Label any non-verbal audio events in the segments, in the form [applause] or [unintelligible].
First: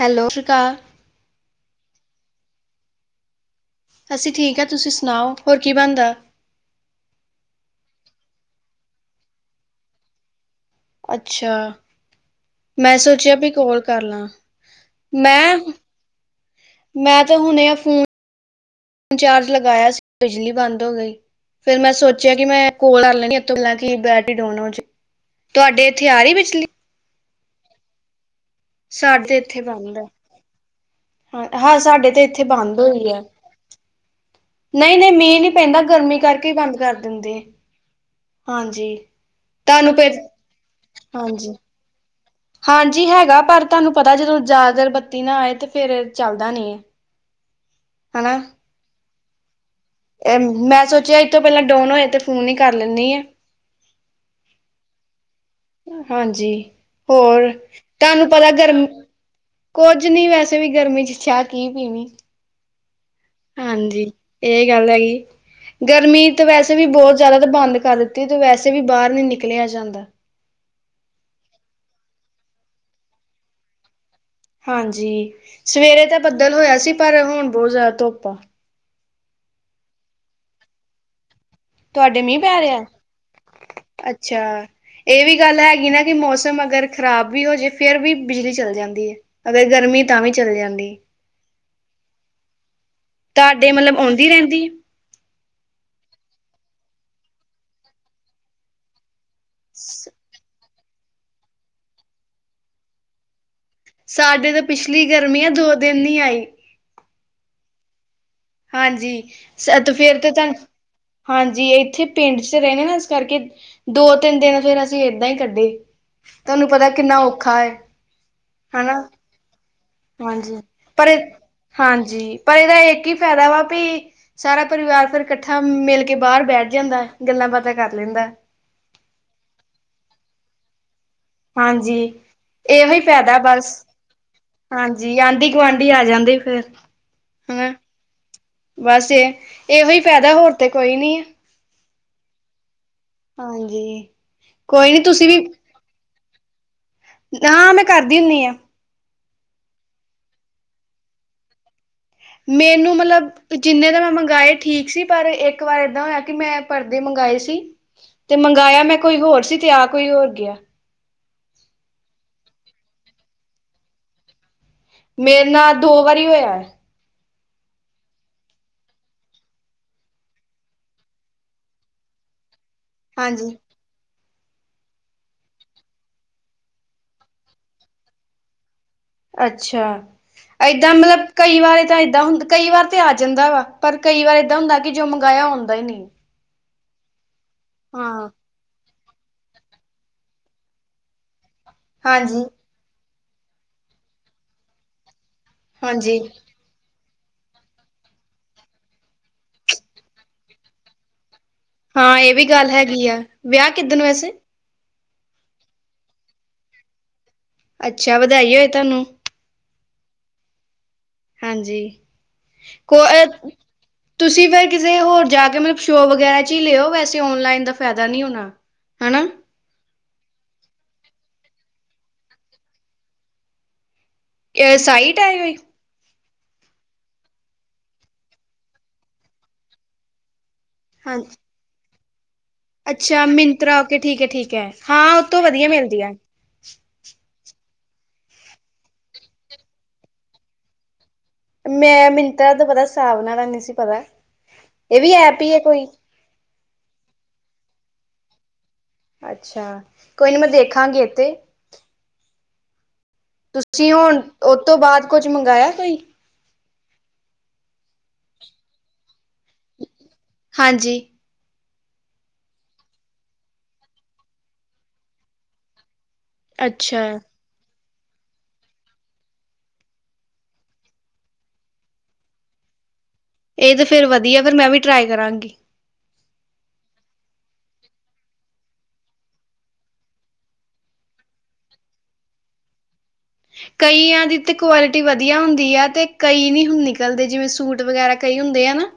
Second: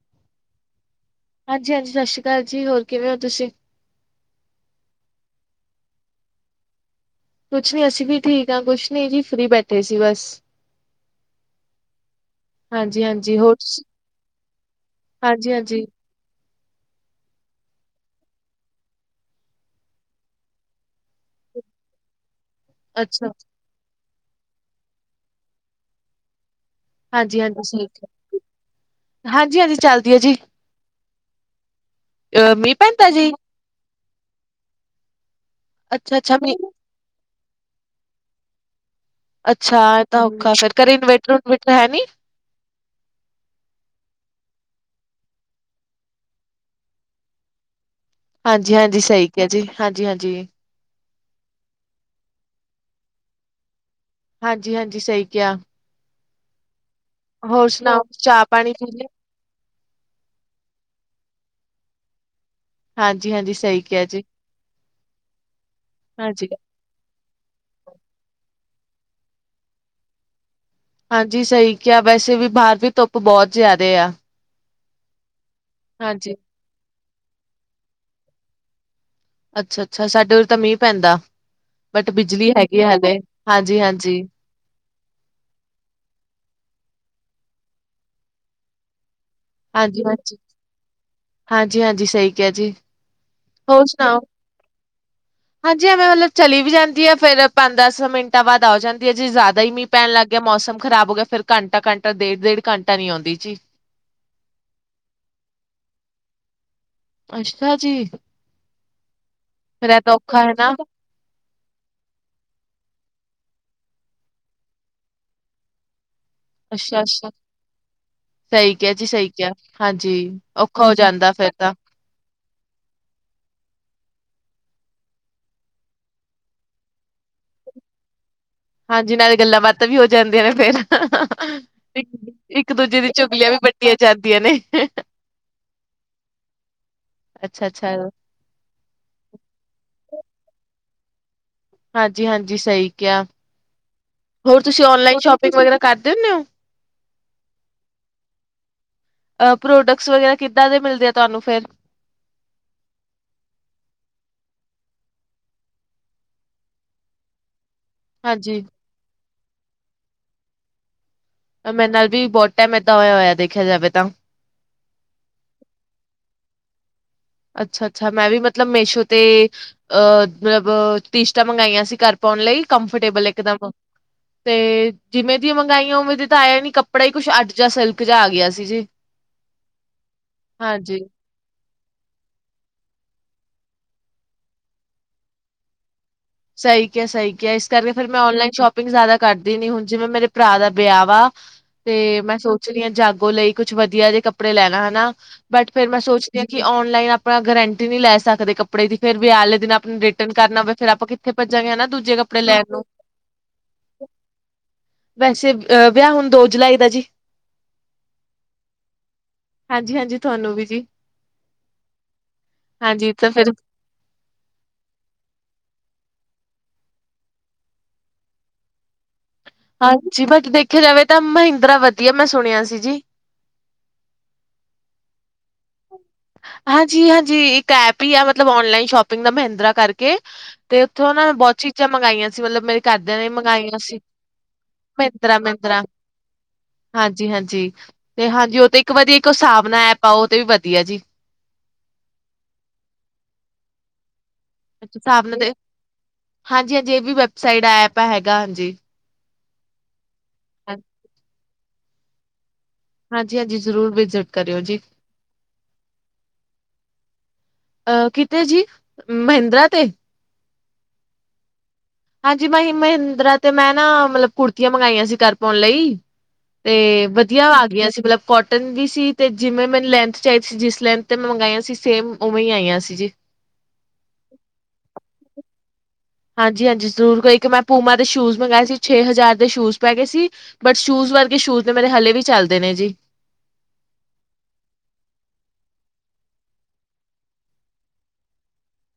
Hello ਸਾਸਰੀ ਕਾਲ ਹਾਂਜੀ-ਹਾਂਜੀ ਸਤਿ ਸ਼੍ਰੀ ਅਕਾਲ ਜੀ, ਹੋਰ ਕਿਵੇਂ ਹੋ ਤੁਸੀਂ? ਅਤ ਠੀਕ ਹੈ, ਤੁਸੀਂ ਸੁਣਾਓ ਹੋਰ ਕੀ ਬਣਦਾ? ਕੁਛ ਨੀ ਅਸੀਂ ਵੀ ਠੀਕ ਹਾਂ ਕੁਛ ਨੀ ਜੀ ਫਰੀ ਬੈਠੇ ਸੀ ਬਸ, ਅੱਛਾ, ਮੈਂ ਸੋਚਿਆ ਹਾਂਜੀ-ਹਾਂਜੀ ਵੀ ਹੋਰ ਕੋਲ ਤੁਸੀਂ ਕਰ ਲਾਂ ਮੈਂ, ਹਾਂਜੀ-ਹਾਂਜੀ ਮੈਂ ਤਾਂ ਹੁਣੇ ਆ ਫੋਨ, ਨ ਚਾਰਜ ਲਗਾਇਆ ਸੀ ਬਿਜਲੀ ਬੰਦ ਹੋ ਗਈ ਫਿਰ ਮੈਂ ਸੋਚਿਆ, ਕਿ ਮੈਂ ਕੋਲ ਕਰ ਲੈਂ ਅੱਛਾ ਗਲਾਂ ਕਿ ਬੈਟਰੀ ਡੋਨ, ਤੁਹਾਡੇ ਇੱਥੇ ਆ ਰਹੀ ਬਿਜਲੀ? ਹਾਂਜੀ ਹਾਂਜੀ ਠੀਕ ਹੈ ਸਾਡੇ ਇੱਥੇ ਹਾਂਜੀ ਹਾਂਜੀ ਬੰਦ ਚੱਲਦੀ ਹੈ ਜੀ ਹਾਂ ਹਾਂ ਸਾਡੇ ਤੇ ਇੱਥੇ ਅ ਮੀਂਹ ਬੰਦ ਪੈਂਦਾ ਹੋਈ ਆ ਜੀ ਨਹੀਂ ਨਹੀਂ ਮੀਂਹ ਨਹੀਂ ਪੈਂਦਾ ਗਰਮੀ ਅੱਛਾ-ਅੱਛਾ ਕਰਕੇ ਮੀਂਹ ਬੰਦ ਕਰ ਦਿੰਦੇ ਹਾਂਜੀ ਅੱਛਾ ਤੁਹਾਨੂੰ ਐ ਫਿਰ ਤਾਂ ਔਖਾ ਫਿਰ ਘਰੇ ਇਨਵੇਟਰ ਹਾਂਜੀ ਉਨਨਵੇਟਰ ਹੈ ਨੀ ਹਾਂਜੀ ਹੈਗਾ ਪਰ ਤੁਹਾਨੂੰ ਪਤਾ ਜਦੋਂ ਜ਼ਿਆਦਾਤਰਰ ਬੱਤੀ ਨਾ ਆਏ ਤੇ ਫੇਰ ਚੱਲਦਾ ਨੀ ਹੈ ਹਨਾ ਹਾਂਜੀ ਹਾਂਜੀ ਸਹੀ ਕਿਹਾ ਜੀ ਹਾਂਜੀ-ਹਾਂਜੀ ਮੈਂ ਸੋਚਿਆ ਇਥੋਂ ਪਹਿਲਾਂ ਡੋਨ ਹੋਏ ਤੇ ਫੋਨ ਹੀ ਕਰ ਲੈਣੀ ਆ ਹਾਂਜੀ ਹਾਂਜੀ ਸਹੀ ਕਿਹਾ ਹਾਂਜੀ ਹੋਰ ਸੁਣਾਓ ਤੁਹਾਨੂੰ ਚਾਹ ਪਤਾ ਪਾਣੀ ਪੀ ਗਰਮੀ ਲਿਆ ਕੁੱਝ ਨਹੀਂ ਵੈਸੇ ਵੀ ਗਰਮੀ ਚਾਹ ਕੀ ਪੀਣੀ ਹਾਂਜੀ-ਹਾਂਜੀ ਸਹੀ ਕਿਹਾ ਹਾਂਜੀ ਜੀ ਇਹ ਗੱਲ ਹੈਗੀ ਗਰਮੀ ਤਾਂ ਹਾਂਜੀ ਵੈਸੇ ਵੀ ਬਹੁਤ ਜ਼ਿਆਦਾ ਤਾਂ ਬੰਦ ਕਰ ਦਿੱਤੀ ਤੇ ਵੈਸੇ ਵੈਸੇ ਵੀ ਬਾਹਰ ਨੀ ਨਿਕਲਿਆ ਜਾਂਦਾ ਹਾਂਜੀ ਸਹੀ ਕਿਹਾ ਵੈਸੇ ਵੀ ਬਾਹਰ ਵੀ ਧੁੱਪ ਬਹੁਤ ਜ਼ਿਆਦਾ ਆ ਹਾਂਜੀ ਸਵੇਰੇ ਤਾਂ ਹਾਂਜੀ ਬੱਦਲ ਹੋਇਆ ਸੀ ਪਰ ਹੁਣ ਬਹੁਤ ਜ਼ਿਆਦਾ ਧੁੱਪ ਆ ਅੱਛਾ ਅੱਛਾ ਸਾਡੇ ਉਰੇ ਤਾਂ ਮੀਂਹ ਪੈਂਦਾ ਬਟ ਤੁਹਾਡੇ ਮੀਂਹ ਬਿਜਲੀ ਪੈ ਰਿਹਾ ਹੈਗੀ ਆ ਹਲੇ ਹਾਂਜੀ-ਹਾਂਜੀ, ਅੱਛਾ ਇਹ ਵੀ ਗੱਲ ਹੈਗੀ ਨਾ ਕਿ ਮੌਸਮ ਅਗਰ ਖ਼ਰਾਬ, ਵੀ ਹੋਜੇ ਫੇਰ ਵੀ ਬਿਜਲੀ ਚੱਲ ਜਾਂਦੀ ਹੈ। ਅਗਰ ਗਰਮੀ ਤਾਂ ਵੀ ਹਾਂਜੀ-ਹਾਂਜੀ। ਚੱਲ ਜਾਂਦੀ। ਹਾਂਜੀ-ਹਾਂਜੀ ਸਹੀ ਕਿਹਾ ਜੀ, ਤੁਹਾਡੇ ਹੋਰ ਮਤਲਬ ਸੁਣਾਓ? ਆਉਂਦੀ ਰਹਿੰਦੀ ਆ। ਹਾਂਜੀ ਐਵੇਂ ਮਤਲਬ ਚਲੀ ਵੀ ਜਾਂਦੀ ਹੈ ਫੇਰ ਪੰਜ ਦਸ ਮਿੰਟਾਂ ਬਾਅਦ ਆ ਜਾਂਦੀ ਹੈ ਜੇ ਜ਼ਿਆਦਾ ਹੀ ਮੀਂਹ ਪੈਣ ਲੱਗ ਗਿਆ ਮੌਸਮ ਖਰਾਬ ਹੋ ਗਿਆ ਫੇਰ ਘੰਟਾ ਘੰਟਾ ਡੇਢ ਡੇਢ ਘੰਟਾ ਨੀ ਆਉਂਦੀ ਜੀ ਸਾਡੇ ਤਾਂ ਪਿਛਲੀ ਗਰਮੀ ਆ ਦੋ ਦਿਨ ਨੀ ਆਈ ਅੱਛਾ ਜੀ ਹਾਂਜੀ ਸ ਤੇ ਐ ਫੇਰ ਤਾਂ ਔਖਾ ਤੁੂੰ ਹੈ ਨਾ ਹਾਂਜੀ ਇੱਥੇ ਪਿੰਡ ਚ ਰਹਿਣੇ ਨਾ ਕਰਕੇ, ਦੋ ਤਿੰਨ ਦਿਨ ਫੇਰ ਅਸੀਂ ਏਦਾਂ ਹੀ ਕੱਢੇ। ਤੁਹਾਨੂੰ ਪਤਾ ਕਿੰਨਾ ਔਖਾ ਹੈ ਸਈ ਕਿਹਾ ਹਨਾ ਜੀ, ਸਈ ਕਿਆ। ਹਾਂਜੀ, ਔਖਾ ਹੋ ਜਾਂਦਾ ਫਿਰ ਤਾਂ। ਹਾਂਜੀ ਪਰ ਇਹਦਾ ਇੱਕ ਹੀ ਫਾਇਦਾ ਵਾ ਪੀ, ਸਾਰਾ ਪਰਿਵਾਰ ਫੇਰ ਕੱਠਾ ਮਿਲ ਕੇ ਬਾਹਰ ਬੈਠ ਜਾਂਦਾ, ਗੱਲਾਂ ਬਾਤਾਂ ਕਰ ਲੈਂਦਾ। ਹਾਂਜੀ ਨਾਲੇ ਗੱਲਾਂ ਬਾਤਾਂ ਵੀ ਹੋ ਜਾਂਦੀਆਂ ਨੇ ਫੇਰ ਹਾਂਜੀ ਇਹ ਵੀ ਇੱਕ-ਦੂਜੇ ਦੀ ਫਾਇਦਾ ਚੁਗਲੀਆਂ ਵੀ ਬਸ ਵੱਟੀਆਂ ਜਾਂਦੀਆਂ ਨੇ ਹਾਂਜੀ, ਆਂਢੀ-ਗੁਆਂਢੀ ਆ ਜਾਂਦੇ, ਫਿਰ ਹੂੰ ਅੱਛਾ-ਅੱਛਾ ਵੈਸੇ, ਇਹ ਵੀ ਫਾਇਦਾ ਹੋਰ ਤੇ ਕੋਈ ਨੀ ਐ। ਹਾਂਜੀ, ਹਾਂਜੀ, ਸਹੀ ਕਿਹਾ। ਹਾਂਜੀ। ਹੋਰ ਤੁਸੀਂ ਕੋਈ ਨੀ ਔਨਲਾਈਨ ਸ਼ੋਪਿੰਗ ਵਗੈਰਾ ਕਰ? ਦੇ ਹੁਣੇ ਓ ਆ ਮੈਂ ਕਰਦੀ ਹੁੰਨੀਂ ਐ ਅ ਪ੍ਰੋਡਕਸ ਵਗੈਰਾ ਕਿੱਦਾਂ ਦੇ ਮਿਲਦੇ ਆ ਤੁਹਾਨੂੰ ਫਿਰ? ਮੈਨੂੰ ਮਤਲਬ, ਜਿੰਨੇ ਤਾਂ ਮੈਂ ਮੰਗਾਏ, ਠੀਕ ਸੀ, ਪਰ ਇੱਕ ਵਾਰ ਏਦਾਂ ਹੋਇਆ ਕਿ ਮੈਂ ਪਰਦੇ ਮੰਗਾਏ ਆਏ ਸੀ ਤੇ ਹਾਂਜੀ, ਮੰਗਾਇਆ ਮੈਂ ਕੋਇ ਹੋਰ ਸੀ ਤੇ ਆ ਕੋਇ ਹੋਰ ਗਿਆ ਐ, ਮੇਰੇ ਨਾਲ ਵੀ ਬਹੁਤ ਟਾਈਮ ਏਦਾਂ ਹੋਇਆ ਹੋਇਆ। ਦੇਖਿਆ ਜਾਵੇ ਤਾਂ ਮੇਰੇ ਨਾਂ ਦੋ ਵਾਰੀ ਹੋਇਆ ਅੱਛਾ ਅੱਛਾ, ਮੈਂ ਵੀ ਮਤਲਬ ਮੇਸ਼ੋ ਤੇ ਅਹ ਮਤਲਬ ਟੀਸ਼ਟਾਂ ਮੰਗਾਈਆਂ ਸੀ, ਘਰ ਪਾਉਣ ਲਈ। ਕੰਮਫ੍ਰਟੇਬਲ ਹਾਂਜੀ। ਇੱਕਦਮ ਤੇ ਜਿਵੇਂ ਦੀ ਮੰਗਾਈਆਂ ਉਵੇਂ ਦੀ ਤਾਂ ਆਇਆ ਨੀ ਕੱਪੜਾ ਹੀ ਕੁਛ ਆੜ ਜਾ ਸਿਲਕ ਜਾ ਆ ਗਿਆ ਸੀ ਜੀ ਅੱਛਾ ਇਦਾ ਹਾਂਜੀ, ਮਤਲਬ ਕਈ ਵਾਰ ਤਾਂ ਏਦਾਂ ਹੁੰ, ਕਈ ਵਾਰ ਤੇ ਆ ਜਾਂਦਾ ਵਾ, ਪਰ ਕਈ ਵਾਰ ਏਦਾਂ ਹੁੰਦਾ ਕਿ ਜੋ ਮੰਗਾਇਆ ਉਹ ਆਉਂਦਾ, ਈ ਨੀ ਸਹੀ ਕਿਹਾ, ਸਹੀ ਕਿਹਾ। ਇਸ ਕਰਕੇ ਫਿਰ ਮੈਂ ਔਨਲਾਈਨ ਸ਼ੋਪ। ਪੀਂਗ ਜ਼ਿਆਦਾ ਕਰਦੀ ਨੀ ਹੁਣ। ਜਿਵੇਂ ਮੇਰੇ ਭਰਾ ਦਾ ਵਿਆਹ ਵਾ, ਤੇ ਮੈਂ ਹਾਂਜੀ ਸੋਚ ਰੀਆ ਜਾਗ। ਕੁ ਲਈ ਕੁੱਛ ਵਧੀਆ ਜੇ ਕੱਪੜੇ ਲੈਣਾ ਹੈ ਨਾ, ਬਟ ਫਿਰ ਮੈਂ ਹਾਂਜੀ। ਸੋਚਦੀ ਹਾਂ ਕਿ ਔਨਲਾਈਨ। ਪਾ ਗਰੰਟੀ ਨੀ ਲੈ ਸਕਦੇ ਕੱਪੜੇ ਦੀ ਫਿਰ ਵੀ ਆਲੇ ਦਿਨ ਆਪਨੇ ਬਿਟਨ ਕਰਨਾ ਪਵੇ ਫਿਰ ਆਪਾਂ ਫਿਰ ਜਗਹਾ, ਹਾਂ ਦੂਜੇ ਇਹ ਕੱਪੜੇ ਵੀ ਲੈਣ ਗੱਲ ਨੂੰ। ਹੈਗੀ ਆ ਵਿਆਹ ਕਿੱਦਣ ਵੈਸੇ ਵੈਸੇ, ਅਹ ਵਿਆਹ ਹੁਣ ਦੋ ਜੁਲਾਈ ਦਾ ਜੀ। ਅੱਛਾ ਵਧਾਈ ਹੋਏ ਤੁਹਾਨੂੰ ਹਾਂਜੀ ਹਾਂਜੀ ਤੁਹਾਨੂੰ ਵੀ ਜੀ ਹਾਂਜੀ ਕੋ ਹਾਂਜੀ ਐ ਤਾਂ ਫਿਰ ਤੁਸੀਂ ਫਿਰ ਕਿਸੇ ਹੋਰ ਜਾ ਕੇ, ਮਲਬ ਸ਼ੋ ਵਗੈ? ਚੀ ਲੇਔ, ਵੈਸੇ ਔਨਲਾਈਨ ਦਾ ਫੈਦਾ ਨੀ ਹੋਣਾ, ਹਣਾ। ਹਾਂਜੀ, ਬਟ ਦੇਖਿਆ ਜਾਵੇ ਤਾਂ ਮਹਿੰਦਰਾ ਵਧੀਆ, ਮੈਂ ਸੁਣਿਆ ਸੀ ਜੀ। ਕੇ ਸਾਈਟ ਆਇ ਹੋਏ [inaudible] ਹਾਂਜੀ ਹਾਂਜੀ, ਇੱਕ ਐਪ ਹੀ ਆ, ਮਤਲਬ ਔਨਲਾਈਨ ਸ਼ੋਪਿੰਗ ਦਾ, ਮਹਿੰਦਰਾ ਕਰਕੇ ਤੇ ਉਥੋਂ ਨਾ ਹਾਂਜੀ ਬਹੁਤ ਚੀਜ਼ਾਂ ਮੰਗਾਈਆਂ ਸੀ ਮਤਲਬ ਮੇਰੇ ਘਰਦਿਆਂ ਅੱਛਾ ਨੇ ਮੰਗਾਈਆਂ ਮਿੰਤਰਾ ਸੀ ਓਕੇ ਠੀਕ ਹੈ ਠੀਕ ਹੈ ਹਾਂ ਉਹ ਮਿੰਤਰਾ ਤੋਂ ਵਧੀਆ ਮਿੰਤਰਾ ਮਿਲਦੀ ਆ ਹਾਂਜੀ ਹਾਂਜੀ ਤੇ ਹਾਂਜੀ ਉਹ ਤੇ ਇੱਕ ਵਰੀ ਇੱਕ ਹ ਹਿਸਾਬ ਨਾ ਐਪ ਪਾਓ ਤੇ ਵੀ ਵਧੀਆ ਜੀ ਮੈਂ ਮੰਤਰਾ ਤੋਂ ਪਤਾ, ਹਿਸਾਬ ਨਾਲ ਨਹੀਂ ਸੀ ਪਤਾ, ਇਹ ਵੀ ਐਪ ਹੀ ਹੈ ਕੋਈ ਹਾਂਜੀ-ਹਾਂਜੀੇ ਇਹ ਵੀ ਵੈਬਸਾਈਟ ਐਪ, ਹੈਗਾ ਹਾਂਜੀ ਅੱਛਾ, ਕੋਈ ਨੀ ਮੈਂ ਦੇਖਾਂਗੀ ਇੱਥੇ ਹਾਂਜੀ-ਹਾਂਜੀ ਜ਼ਰੂਰ, ਤੁਸੀਂ ਹੁਣ ਵਿਜਿਟ ਕਰਿਓ ਉਹ ਤੋਂ ਜੀ ਬਾਅਦ ਕੁਝ ਮੰਗਾਇਆ ਕੋਈ ਅਹ ਕਿਤੇ ਜੀ ਮਹਿੰਦਰਾ ਤੇ [inaudible] ਹਾਂਜੀ [unintelligible] ਹਾਂਜੀ, ਮੈ ਮਹਿੰਦਰਾ ਤੇ ਮੈਂ ਨਾ, ਮਤਲਬ ਕੁੜਤੀਆਂ ਮੰਗਾਈਆਂ ਸੀ ਘਰ ਪਾਉਣ ਲਈ ਤੇ ਅੱਛਾ ਵਧੀਆ, ਆ ਗਿਆ ਸੀ? ਮਤਲਬ, ਕੋਟਨ ਵੀ ਸੀ, ਤੇ ਜਿਵੇਂ ਮੈਨੂੰ ਲੈਂਥ ਚਾਹੀਦੀ ਸੀ। ਜਿਸ ਲੈਂਥ ਤੇ ਮੈਂ ਮੰਗਆਂ ਸੀ ਸੇਮ ਉਵੇਂ ਹੀ ਆਈਆਂ ਸੀ ਜੀ ਇਹ ਤੇ ਫੇਰ ਵਧੀਆ, ਫਿਰ ਮੈਂ ਵੀ ਟਰਾਈ ਕਰਾਂਗੀ ਹਾਂਜੀ, ਹਾਂਜੀ ਜ਼ਰੂਰ ਕੋਈ ਇੱਕ ਮੈਂ ਪੂਮਾ ਦੇ ਸ਼ੂਜ ਮੰਗਵਾਏ ਸੀ, ਛੇ ਹਜ਼ਾਰ ਦੇ ਸ਼ੂਜ ਪੈ ਗਏ ਸੀ ਬੱਟ ਸ਼ੂਜ਼ ਉਸ ਵਰਗੇ ਸ਼ੂਜ ਨੇ ਮੇਰੇ ਹਲੇ ਵੀ ਚੱਲਦੇ ਨੇ ਜੀ [inaudible] ਕਈਆਂ ਦੀ ਤੇ ਕੁਆਲਿਟੀ ਵਧੀਆ ਹੁੰਦੀ ਐ। ਤੇ ਕਈ ਨਹੀਂ ਹੁਣ ਨਿਕਲਦੇ ਜਿਵੇਂ ਸੂਟ ਵਗੈਰਾ ਕਈ ਹੁੰਦੇ ਆ ਨਾ। [inaudible]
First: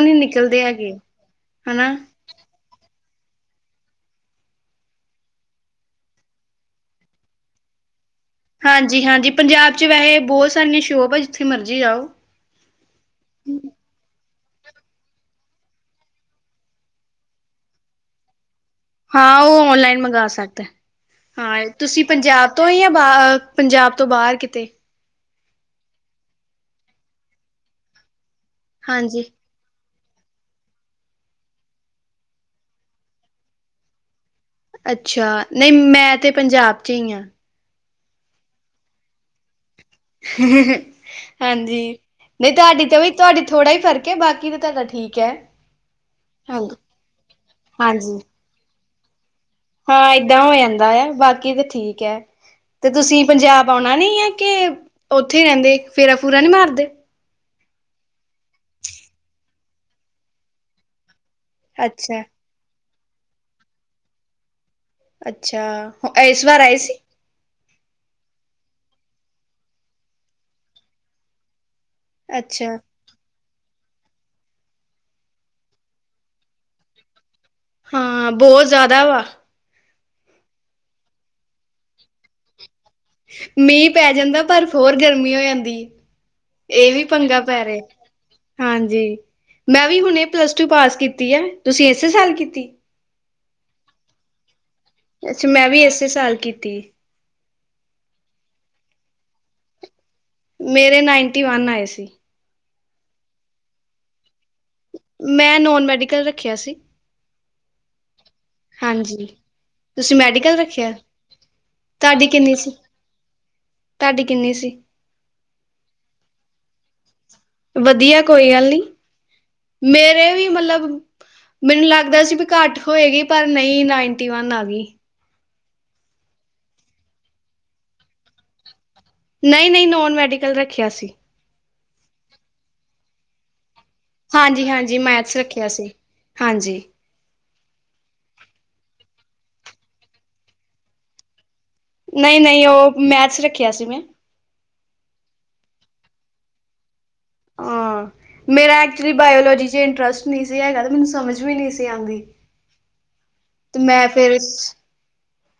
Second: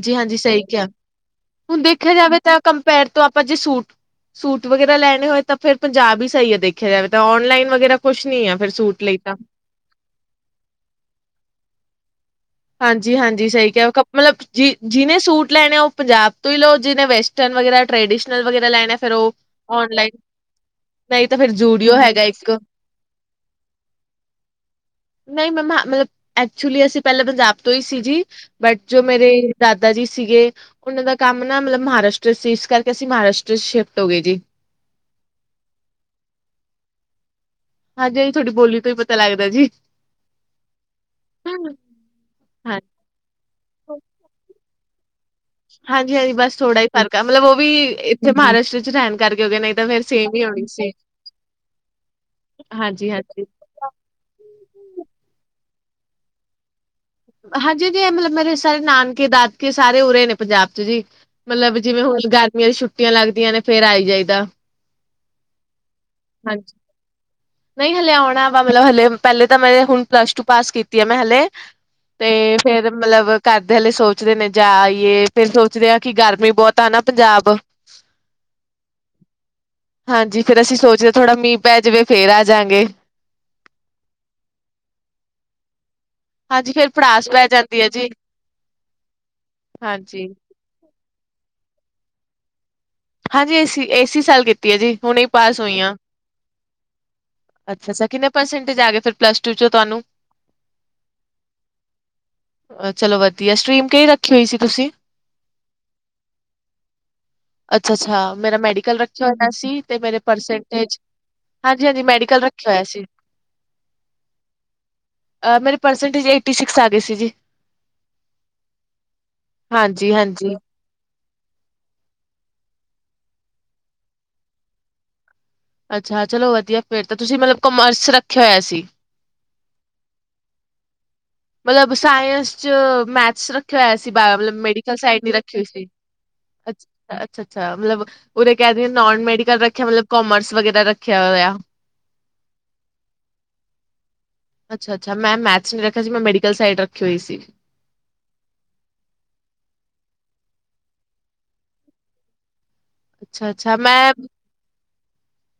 ਨੀ ਹਾਂਜੀ ਨਿਕਲਦੇ ਸਹੀ ਕਿਹਾ, ਹੈਗੇ ਹੁਣ ਹਨਾ। ਦੇਖਿਆ ਜਾਵੇ ਤਾਂ ਕੰਪੈਰ ਤ ਆਪਾਂ ਜੇ ਸੂਟ, ਸੂਟ ਵਗੈਰਾ ਲੈਣੇ ਹੋਏ ਤਾਂ ਫਿਰ ਪੰਜਾਬ ਹੀ ਸਹੀ ਆ। ਦੇਖਿਆ ਜਾਵੇ ਤਾਂ ਔਨਲਈਨ ਵਗੈਰ ਹਾਂਜੀ, ਹਾਂਜੀ ਪੰਜਾਬ ਚ ਵੈਸੇ ਬਹੁਤ ਸਾਰੀਆਂ ਸ਼ੋਪ ਆ। ਜਿੱਥੇ ਮਰਜੀ ਆਓ ਹਾਂਜੀ, ਹਾਂਜੀ ਸਹੀ ਕਿਹਾ ਕ ਮਤਲਬ ਜੀ ਜਿਹਨੇ ਸੂਟ ਲੈਣੇ ਆ ਉਹ ਪੰਜਾਬ ਤੋਂ ਹੀ ਲਓ, ਜਿਹਨੇ ਵੈਸਟਰਨ ਵਗੈਰਾ ਟਰੈਡੀਸ਼ਨਲ ਵਗੈਰਾ ਹਾਂ ਉਹ ਔਨਲਾਈਨ ਮੰਗਾ ਸਕਦਾ। ਨਹੀਂ ਤਾਂ ਫਿਰ ਹਾਂ ਜੂਡੀਓ ਤੁਸੀਂ ਹੈਗਾ ਇੱਕ ਪੰਜਾਬ ਤੋਂ ਹੀ ਆ। ਜਾਂ ਬ ਪੰਜਾਬ ਤੋਂ ਬਾਹਰ ਕਿਤੇ ਨਹੀਂ ਮਮਾ ਮਤਲਬ ਐਕਚੁਲੀ ਅਸੀਂ ਪਹਿਲਾਂ ਪੰਜਾਬ ਤੋਂ ਹੀ ਸੀ ਜੀ। ਬੱਟ ਜੋ ਹਾਂਜੀ ਮੇਰੇ ਦਾਦਾ ਜੀ ਸੀਗੇ, ਉਹਨਾਂ ਦਾ ਕੰਮ ਨਾ ਮਤਲਬ ਮਹਾਰਾਸ਼ਟਰ ਸੀ। ਇਸ ਕਰਕੇ ਅਸੀਂ ਮਹਾਰਾਸ਼ਟਰ ਸ਼ਿਫਟ ਹੋ ਗਏ ਜੀ। ਅੱਛਾ, ਨਹੀਂ ਮੈਂ ਤੇ ਪੰਜਾਬ ਚ ਹੀ ਹਾਂ। ਹਾਂਜੀ, ਹਾਂਜੀ ਤੁਹਾਡੀ ਬੋਲੀ ਤੋਂ ਹੀ ਪਤਾ ਲੱਗਦਾ ਜੀ। ਹ, ਹ, ਹ ਹਾਂਜੀ ਨਹੀਂ ਹਾਂ ਤੁਹਾਡੀ ਤੇ ਉ ਤੁਹਾਡੀ ਥੋੜਾ ਹੀ ਫ਼ਰਕ ਹੈ। ਬਾਕੀ ਤਾਂ ਤੁਹਾਡਾ ਠੀਕ ਹੈ। ਹਾਂਜੀ, ਹਾਂਜੀ ਬਸ ਥੋੜਾ ਹੀ ਫ਼ਰਕ ਹੈ। ਮਤਲਬ ਉਹ ਵੀ ਹਾਂਜੀ-ਹਾਂਜੀ ਇੱਥੇ ਮਹਾਰਾਸ਼ਟਰ ਚ ਰਹਿਣ ਕਰਕੇ ਹੋ ਗਿਆ ਨਹੀਂ ਤਾਂ ਫੇਰ ਹਾਂ ਸੇਮ ਏਦਾਂ ਹੀ ਹੋ ਹੋਣੀ ਜਾਂਦਾ ਸੀ। ਹੈ, ਬਾਕੀ ਤੇ ਠੀਕ ਹੈ। ਤੇ ਹਾਂਜੀ, ਤੁਸੀਂ ਹਾਂਜੀ, ਪੰਜਾਬ ਆਉਣਾ ਨੀ ਹੈ। ਕੇ ਉੱਥੇ ਰਹਿੰਦੇ ਫੇਰਾ ਫੂਰਾ ਨਹੀਂ ਮਾਰਦੇ ਹਾਂਜੀ ਜੀ, ਇਹ ਮਤਲਬ ਮੇਰੇ ਸਾਰੇ ਨਾਨਕੇ ਦਾਦਕੇ ਸਾਰੇ ਉਰੇ ਨੇ ਪੰਜਾਬ ਚ ਜੀ। ਮਤਲਬ ਜਿਵੇਂ ਹੁਣ ਅੱਛਾ ਗਰਮੀਆਂ ਦੀ ਛੁੱਟੀਆਂ ਲੱਗਦੀਆਂ ਨੇ ਫਿਰ ਆਈ ਜਾਈਦਾ। ਅੱਛਾ, ਇਸ ਵਾਰ ਆਏ ਸੀ। ਨਹੀਂ ਹਲੇ ਆਉਣਾ ਵਾ ਮਤਲਬ ਹਲੇ, ਪਹਿਲੇ ਤਾਂ ਮੈਂ ਹੁਣ ਪਲਸ ਟੂ ਪਾਸ ਕੀਤੀ ਆ ਮੈਂ ਹਲੇ ਤੇ ਅੱਛਾ। ਫਿਰ ਮਤਲਬ ਘਰਦੇ ਹਲੇ ਸੋਚਦੇ ਨੇ ਜਾ ਆਈਏ ਫਿਰ ਸੋਚਦੇ ਹਾਂ ਕਿ ਗਰਮੀ ਬਹੁਤ ਆ ਨਾ ਪੰਜਾਬ ਹਾਂ ਬਹੁਤ ਜ਼ਿਆਦਾ ਵਾ ਹਾਂਜੀ ਫਿਰ ਅਸੀਂ ਸੋਚਦੇ ਥੋੜਾ ਮੀਂਹ ਪੈ ਜਾਵੇ ਫੇਰ ਆ ਜਾਂਗੇ। ਮੀਂਹ ਪੈ ਜਾਂਦਾ, ਪਰ ਹੋਰ ਗਰਮੀ ਹੋ ਜਾਂਦੀ। ਹਾਂਜੀ ਫੇਰ ਇਹ ਵੀ ਪੜਾਸ ਪੰਗਾ ਪੈ ਰਹੇ, ਜਾਂਦੀ ਹੈ ਜੀ ਹਾਂਜੀ-ਮੈਂ ਵੀ ਹੁਣੇ ਹਾਂਜੀ। ਪਲਸ ਟੂ ਪਾਸ ਕੀਤੀ ਕੀਤੀ ਹੈ, ਤੁਸੀਂ ਇਸੇ ਸਾਲ ਕੀਤੀ। ਹਾਂਜੀ ਏਸੀ, ਏਸੀ ਸਾਲ ਕੀ ਅੱਛਾ ਮੈਂ ਵੀ ਇਸੇ ਸਾਲ ਕੀਤੀ। ਅੱਛਾ ਕਿੰਨੇ ਪਰਸੈਂਟੇਜ ਆ ਗਏ ਪਲੱਸ ਟੂ ਚੋਂ ਤੁਹਾਨੂੰ। ਮੇਰੇ ਨਾਈਨਟੀ ਵਨ ਆਏ ਸੀ। ਚਲੋ ਵਧੀਆ ਸਟਰੀਮ ਕਈ ਰੱਖ ਮੈਂ ਨੋਨ ਮੈਡੀਕਲ ਰੱਖਿਆ ਸੀ। ਅੱਛਾ, ਅੱਛਾ ਮੇਰਾ ਮੈਡੀਕਲ ਹਾਂਜੀ ਰੱਖਿਆ ਹੋਇਆ ਸੀ। ਤੇ ਤੁਸੀਂ ਮੇਰੀ ਮੈਡੀਕਲ ਰੱਖਿਆ। ਪਰਸੈਂਟੇਜ ਹਾਂਜੀ, ਹਾਂਜੀ ਮੈਡਿ ਤੁਹਾਡੀ ਕਲ ਕਿੰਨੀ ਰੱਖਿਆ ਹੋਇਆ ਸੀ। ਤੁਹਾਡੀ ਕਿੰਨੀ ਸੀ ਅ ਮੇਰੀ ਪਰਸੈਂਟਜ ਏਟੀ ਸਿਕਸ ਆ ਗਏ ਸੀ ਜੀ। ਵਧੀਆ ਕੋਈ ਗੱਲ ਨੀ। ਹਾਂਜੀ ਮੇਰੇ ਵੀ ਹਾਂਜੀ ਮਤਲਬ ਮੈਨੂੰ ਲੱਗਦਾ ਸੀ ਵੀ ਘੱਟ ਹੋਏਗੀ ਪਰ ਨਹੀਂ, ਨਾਈਨਟੀ ਵਨ ਆ ਗਈ। ਅੱਛਾ ਚਲੋ ਵਧੀਆ, ਫਿਰ ਤਾਂ ਤੁਸੀਂ ਮਤਲਬ ਕਾਮਰਸ ਰੱਖਿਆ ਹੋਇਆ ਸੀ। ਨਹੀਂ, ਨਹੀਂ ਨੋਨ ਮੈਡੀਕਲ ਰੱਖਿਆ ਸੀ। ਮਤਲਬ ਸਾਇੰਸ ਚ ਮੈਥਸ ਰੱਖ [unintelligible] ਹੋਇਆ ਸੀ। ਮਤਲਬ ਹਾਂਜੀ ਮੇਡੀਕਲ ਹਾਂਜੀ ਸਾਈਡ ਹੀ ਮੈਥਸ ਰੱਖੀ ਹੋਈ ਰੱਖਿਆ ਸੀ ਹਾਂਜੀ ਅੱਛਾ ਅੱਛਾ ਅੱਛਾ, ਮਤਲਬ ਉਦੇ ਕਹਿ ਤੇ ਨੋਨ ਮੈਡੀਕਲ ਰੱਖਿਆ, ਮਤਲਬ ਕਾਮਰਸ ਵਗੈਰਾ ਰੱਖਿਆ ਹੋਇਆ ਨਹੀਂ, ਨਹੀਂ ਉਹ ਮੈਥਸ ਰੱਖਿਆ ਸੀ ਮੈਂ। ਅੱਛਾ, ਅੱਛਾ ਮੈਂ ਮੈਥਸ ਵੀ ਰੱਖਿਆ ਸੀ ਮੈਡੀਕਲ ਸਾਇਡ ਰ ਹਾਂ ਮੇਰਾ ਐਕਚੁਲੀ ਬਾਇਲੋਜੀ ਚ ਇੰਟਰਸਟ ਨਹੀਂ ਸੀ ਮੈਨੂੰ ਸਮਝ ਵੀ ਨਹੀਂ ਸੀ ਆਉਂਦੀ ਅੱਛਾ-ਅੱਛਾ ਤੇ ਮੈਂ ਫਿਰ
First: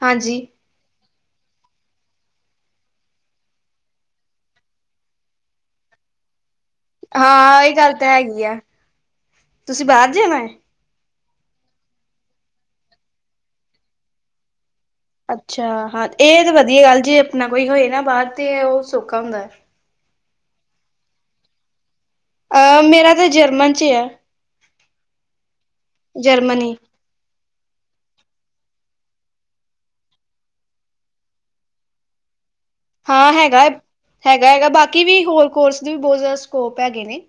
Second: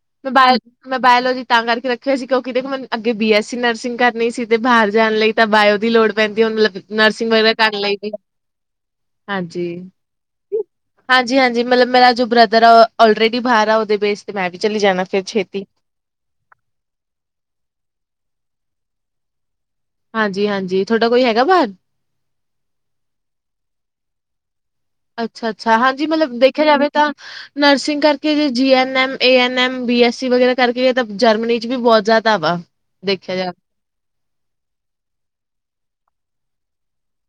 ਹਾਂਜੀ ਮੋਬਾਇਲ [unintelligible] ਮੋਬਾਇਲ ਜੀ ਤਾਂ ਕਰਕੇ ਰੱਖਿਆ ਸੀ ਕਿਉਂਕਿ ਮੈਨੂੰ ਅੱਗੇ ਬੀਐਸ ਸੀ ਨਰਸਿੰਗ ਕਰਨੀ ਸੀ ਤੇ ਬਾਹਰ ਜਾਣ ਲਈ ਤਾਂ ਬਾਇਓ ਪੈਂਦੀ ਉਹਨਾਂ ਨਰਸਿੰਗ ਵਗੈਰਾ ਹਾਂ ਇਹ ਕਰ ਗੱਲ ਲਈ ਤਾਂ ਹੈਗੀ ਆ ਹਾਂਜੀ ਤੁਸੀਂ ਬਾਹਰ ਜਾਣਾ ਹੈ ਹਾਂਜੀ ਹਾਂਜੀ ਮਤਲਬ ਮੇਰਾ ਜੋ ਬ੍ਰਦਰ ਆਲਰੇਡੀ ਬਾਹਰ ਆ ਉਹਦੇ ਬੇਸ ਤੇ ਮੈਂ ਚਲੀ ਜਾਣਾ ਫਿਰ ਛੇਤੀ। ਅੱਛਾ ਇਹ ਤੇ ਵਧੀਆ ਗੱਲ ਜੀ ਆਪਣਾ ਕੋਈ ਹੋਏ ਨਾ ਬਾਹਰ ਤੇ ਉਹ ਸੌਖਾ ਹੁੰਦਾ ਹਾਂਜੀ ਹਾਂਜੀ ਤੁਹਾਡਾ ਕੋਈ ਹੈਗਾ ਬਾਹਰ ਮੇਰਾ ਤਾਂ ਜਰਮਨ ਚ ਐ ਅੱਛਾ ਅੱਛਾ ਹਾਂਜੀ ਮਤਲਬ ਦੇਖਿਆ ਜਾਵੇ ਤਾਂ ਨਰਸਿੰਗ ਕਿ G N M A N M B S C ਵਗੈਰਾ ਕਰਕੇ ਤਾਂ ਜਰਮਨੀ ਚ ਵੀ ਬਹੁਤ ਜਿਆਦਾ ਵਾ ਹਾਂ ਦੇਖਿਆ ਜਾ ਹੈਗਾ ਹੈਗਾ ਬਾਕੀ ਵੀ ਹੋਰ ਕੋਰਸ ਵੀ ਬਹੁਤ ਜਿਆਦਾ ਸਕੋਪ ਹੈਗੇ ਨੇ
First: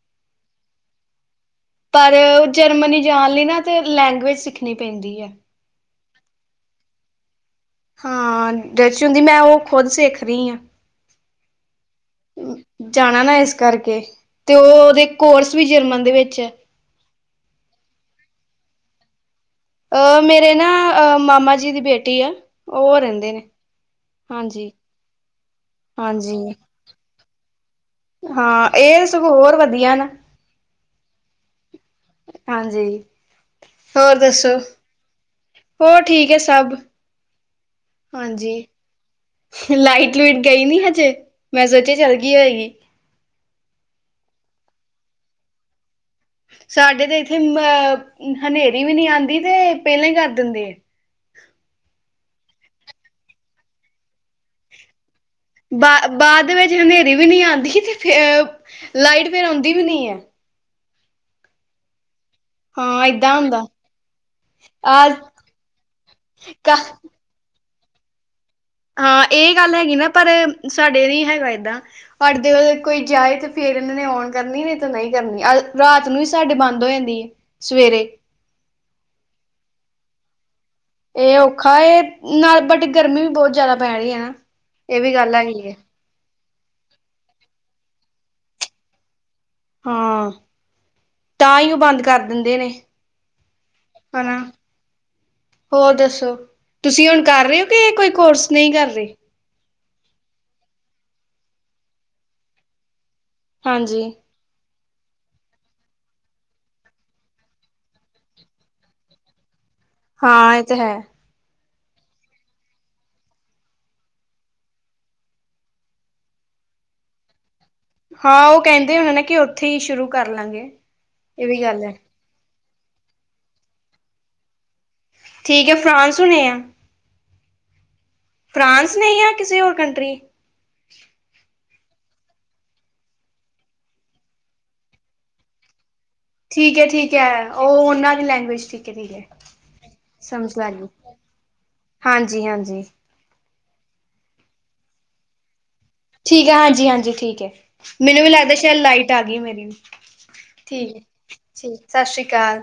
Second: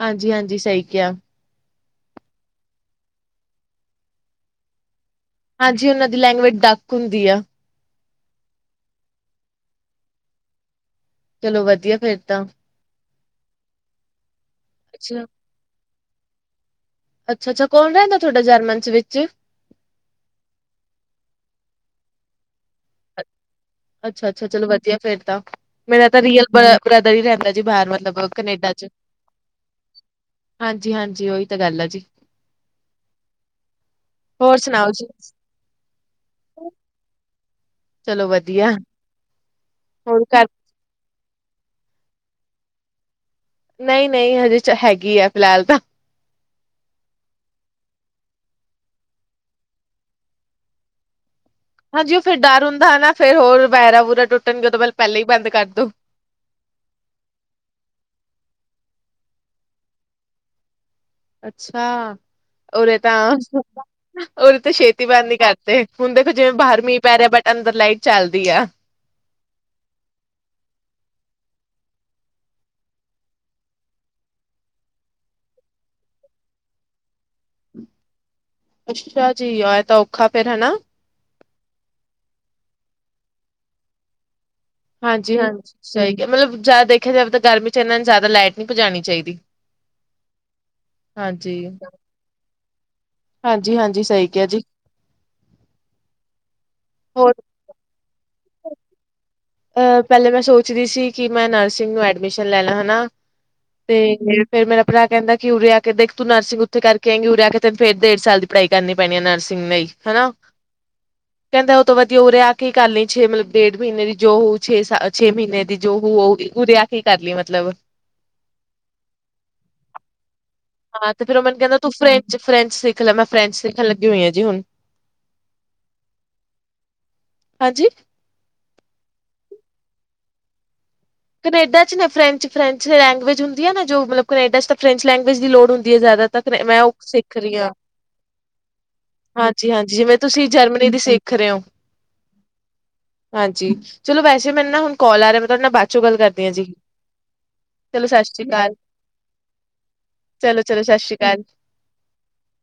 ਹਾਂਜੀ ਹਾਂਜੀ ਸਹੀ ਕਿਹਾ ਪਰ ਜਰਮਨੀ ਜਾਣ ਲਈ ਨਾ ਤੇ ਲੈਂਗੁਏਜ ਸਿੱਖਣੀ ਪੈਂਦੀ ਐ ਹਾਂਜੀ ਉਹਨਾਂ ਦੀ ਲੈਂਗੁਏਜ ਡੱਕ ਹੁੰਦੀ ਆ ਹਾਂ ਡੱਚ ਹੁੰਦੀ ਮੈਂ ਉਹ ਖੁਦ ਸਿੱਖ ਰਹੀ ਆ ਚਲੋ ਵਧੀਆ ਫਿਰ ਜਾਣਾ ਨਾ ਇਸ ਕਰਕੇ ਤੇ ਉਹਦੇ ਕੋਰਸ ਵੀ ਜਰਮਨ ਦੇ ਵਿੱਚ ਆ ਅੱਛਾ ਅੱਛਾ ਕੌਣ ਰਹਿੰਦਾ ਤੁਹਾਡਾ ਜਰਮਨ ਦੇ ਵਿੱਚ ਮੇਰੇ ਨਾ ਮਾਮਾ ਜੀ ਦੀ ਬੇਟੀ ਆ ਉਹ ਰਹਿੰਦੇ ਨੇ ਅੱਛਾ ਅੱਛਾ ਚਲੋ ਹਾਂਜੀ ਵਧੀਆ ਫਿਰ ਤਾਂ ਮੇਰਾ ਤਾਂ ਹਾਂਜੀ। ਰੀਅਲ ਬਰਦਰ ਹੀ ਰਹਿੰਦਾ ਜੀ ਬਾਹਰ ਮਤਲਬ ਹਾਂ ਕਨੇਡਾ ਚ ਇਹ ਸਗੋਂ ਹੋਰ ਵਧੀਆ ਨਾ ਹਾਂਜੀ ਹਾਂਜੀ ਉਹੀ ਤਾਂ ਗੱਲ ਜੀ। ਹਾਂਜੀ ਹੋਰ ਦੱਸੋ ਸੁਣਾਓ ਜੀ ਹੋਰ ਠੀਕ ਐ ਸਭ ਚਲੋ ਹਾਂਜੀ ਵਧੀਆ ਲਾਈਟ ਹੋਰ ਲੁੱਇਟ ਘਰ ਗਈ ਨਹੀਂ ਹਜੇ ਮੈਂ ਸੋਚਿਆ ਚੱਲ ਗਈ ਹੋਏਗੀ ਨਹੀਂ ਨਹੀਂ ਹਜੇ ਹੈਗੀ ਆ ਫਿਲਹਾਲ ਤਾਂ ਸਾਡੇ ਤੇ ਇਥੇ ਹਨੇਰੀ ਵੀ ਨਹੀਂ ਆਉਂਦੀ ਤੇ ਪਹਿਲਾਂ ਹੀ ਕਰ ਦਿੰਦੇ ਆ [unintelligible] ਹਾਂਜੀ ਉਹ ਫਿਰ ਡਰ ਹੁੰਦਾ ਨਾ ਫਿਰ ਹੋਰ ਵਾਇਰ ਆ ਬੂਰਾ ਟੁੱਟਣਗੇ ਪਹਿਲਾਂ ਹੀ ਬੰਦ ਕਰਦੋ। ਬਾ ਬਾਅਦ ਦੇ ਵਿੱਚ ਹਨੇਰੀ ਵੀ ਨਹੀਂ ਆਂਦੀ ਤੇ ਫਿਰ ਲਾਈਟ ਫਿਰ ਆਉਂਦੀ ਵੀ ਨਹੀਂ ਆ ਅੱਛਾ ਉਰੇ ਹਾਂ ਏਦਾਂ ਤਾਂ ਹੁੰਦਾ ਛੇਤੀ ਬੰਦ ਨਹੀਂ ਕਰਤੇ ਹੁਣ ਦੇਖੋ ਜਿਵੇਂ ਬਾਹਰ ਆ ਮੀਂਹ ਪੈ ਰਿਹਾ ਬਟ ਲਾਈਟ ਚੱਲਦੀ ਆ ਇਹ ਗੱਲ ਹੈਗੀ ਨਾ ਪਰ ਸਾਡੇ ਨਹੀਂ ਹੈਗਾ ਇਦਾਂ ਔਰ ਜਦੋਂ ਕੋਈ, ਕਹਿੰਦੇ ਨੇ ਆਨ ਕਰਨੀ ਵੀ ਤਾਂ ਨਹੀਂ ਕਰਨੀ ਰਾਤ ਨੂੰ ਹੀ ਸਾਡੇ ਬੰਦ ਹੋ ਜਾਂਦੀ ਐ ਸਵੇਰੇ, ਸਤਿ ਸ਼੍ਰੀ ਅਕਾਲ ਜੀ ਆਇ ਤਾਂ ਔਖਾ ਫਿਰ ਹਨਾ, ਇਹ ਔਖਾ ਹ ਨਾਲ ਬਟ ਗਰਮੀ ਬਹੁਤ ਜਿਆਦਾ ਪੈ ਰਹੀ ਆ ਹਾਂਜੀ-ਹਾਂਜੀ ਸਹੀ ਕਿਹਾ ਮਤਲਬ ਸ਼ਾਇਦ ਦੇਖਿਆ ਜਾਵੇ ਤਾਂ ਗਰਮੀ ਚ ਇਹਨਾਂ ਨੇ ਜਿਆਦਾ ਲਾਈਟ ਨਹੀਂ ਭਜਾਣੀ ਚਾਹੀਦੀ। ਹਾਂ ਹਾਂਜੀ ਤਾਂ ਹੀ ਉਹ ਬੰਦ ਕਰ ਦਿੰਦੇ ਨੇ, ਹਾਂਜੀ ਹਾਂਜੀ ਸਹੀ ਕਿਹਾ ਜੀ ਹੋਰ ਦੱਸੋ? ਤੁਸੀਂ ਹੁਣ ਹੋਰ ਕਰ ਰਹੇ ਹੋ ਕਿ ਇਹ ਕੋਈ ਕੋਰਸ ਨਹੀਂ ਕਰ ਰਹੇ? ਪਹਿਲੇ ਮੈਂ ਸੋਚ ਰਹੀ ਸੀ ਕਿ ਮੈਂ ਨਰਸਿੰਗ ਨੂੰ ਐਡਮਿਸ਼ਨ ਲੈ ਲਾ ਹਨਾ, ਤੇ ਹਾਂਜੀ ਫਿਰ ਮੇਰਾ, ਲੈ ਕਹਿੰਦਾ ਕਿ ਉਰੇ ਆ ਕੇ ਦੇਖ ਤੂੰ ਨਾ ਸੀ ਉੱਥੇ ਕਰਕੇ ਉਹ ਰਿਹਾ ਕਿਤੇ ਫੇਰ ਡੇਢ ਸਾਲ ਦੀ ਪੜਾਈ ਕਰਨੀ ਪੈਣੀ ਨਰਸ, ਹਾਂ ਇਹ ਤੇ ਹੈ, ਕਹਿੰਦਾ ਉਹਤੋਂ ਵਧੀਆ ਹੋ ਰਿਹਾ ਕੀ ਕਰ ਲਈ ਛੇ ਮਤਲਬ ਡੇਢ ਮਹੀਨੇ, ਮੈਂ ਵੀ ਦੋ ਛੇ ਮਹੀਨੇ ਦੀ ਜੋ ਰਿਹਾ ਕੇ ਕਰ ਲਈ ਮਤਲਬ, ਹਾਂ ਉਹ ਕਹਿੰਦੇ ਹਦੇ ਹੋਣੇ ਐ ਕਿ ਉੱਥੇ ਹੀ ਸ਼ੁਰੂ ਕਰ ਲਾਂਗੇ। ਹਾਂ ਤੇ ਫਿਰ ਉਹ ਇਹ ਮੈਨੂੰ ਵੀ ਕਹਿੰਦਾ ਗੱਲ ਤੂੰ ਹੈ ਫੈਂਚ ਫਰੈਂਚ ਸਿੱਖ ਲੈ ਮੈਂ ਫਰੈਂਚ ਸਿੱਖਣ ਲੱਗੀ ਹੋਈ ਹਾਂ ਜੀ ਹੁਣ ਠੀਕ ਹੈ ਫਰਾਂਸ ਹੋਣੇ ਆ ਹਾਂਜੀ ਫਰਾਂਸ ਨੇ ਆ ਕਿਸੇ ਹੋਰ ਕੰਟਰੀ ਕੈਨੇਡਾ ਚ ਨਾ ਫਰੈਂਚ-ਫਰੈਂਚ ਲੈਂਗੁਏਜ ਹਦੀ ਹੈ ਨਾ ਜੋ ਮਤਲਬ ਕੈਨੇਡਾ ਚ ਤਾਂ ਫਰੈਂਚ ਲੈਂਗੁਏਜ ਦੀ ਲੋੜ ਹੁੰਦੀ ਜ਼ਿਆਦਾ ਤੱਕ ਠੀਕ ਮੈਂ ਹੈ ਉਹ ਠੀਕ ਸਿੱਖ ਹੈ ਰਹੀ ਉਹ ਹਾਂ, ਉਹਨਾਂ ਦੀ ਲੈਂਗੁਏਜ ਠੀਕ ਹੈ ਠੀਕ ਹੈ ਹਾਂਜੀ-ਹਾਂਜੀ ਜਿਵੇਂ ਤੁਸੀਂ ਜਰਮਨੀ ਸਿੱਖ ਰਹੇ ਹੋ ਹਾਂਜੀ-ਹਾਂਜੀ, ਹਾਂਜੀ ਚਲੋ ਵੈਸੇ ਮੈਨੂੰ ਨਾ ਹੁਣ ਕੋਲ ਆ ਰਿਹਾ ਮੈਂ ਤੁਹਾਡੇ ਨਾਲ ਬਾ ਠੀਕ ਹੈ ਹਾਂਜੀ-ਹਾਂਜੀ ਠੀਕ ਹੈ ਚਲੋ ਮੈਨੂੰ ਸਤਿ ਵੀ ਸ਼੍ਰੀ ਲੱਗਦਾ ਅਕਾਲ ਸ਼ਾਇਦ ਲਾਈਟ ਆ ਗਈ ਮੇਰੀ ਚਲੋ ਚਲੋ ਠੀਕ ਸਤਿ ਹੈ ਸ਼੍ਰੀ ਅਕਾਲ ਠੀਕ, ਸਤਿ ਸ੍ਰੀ ਅਕਾਲ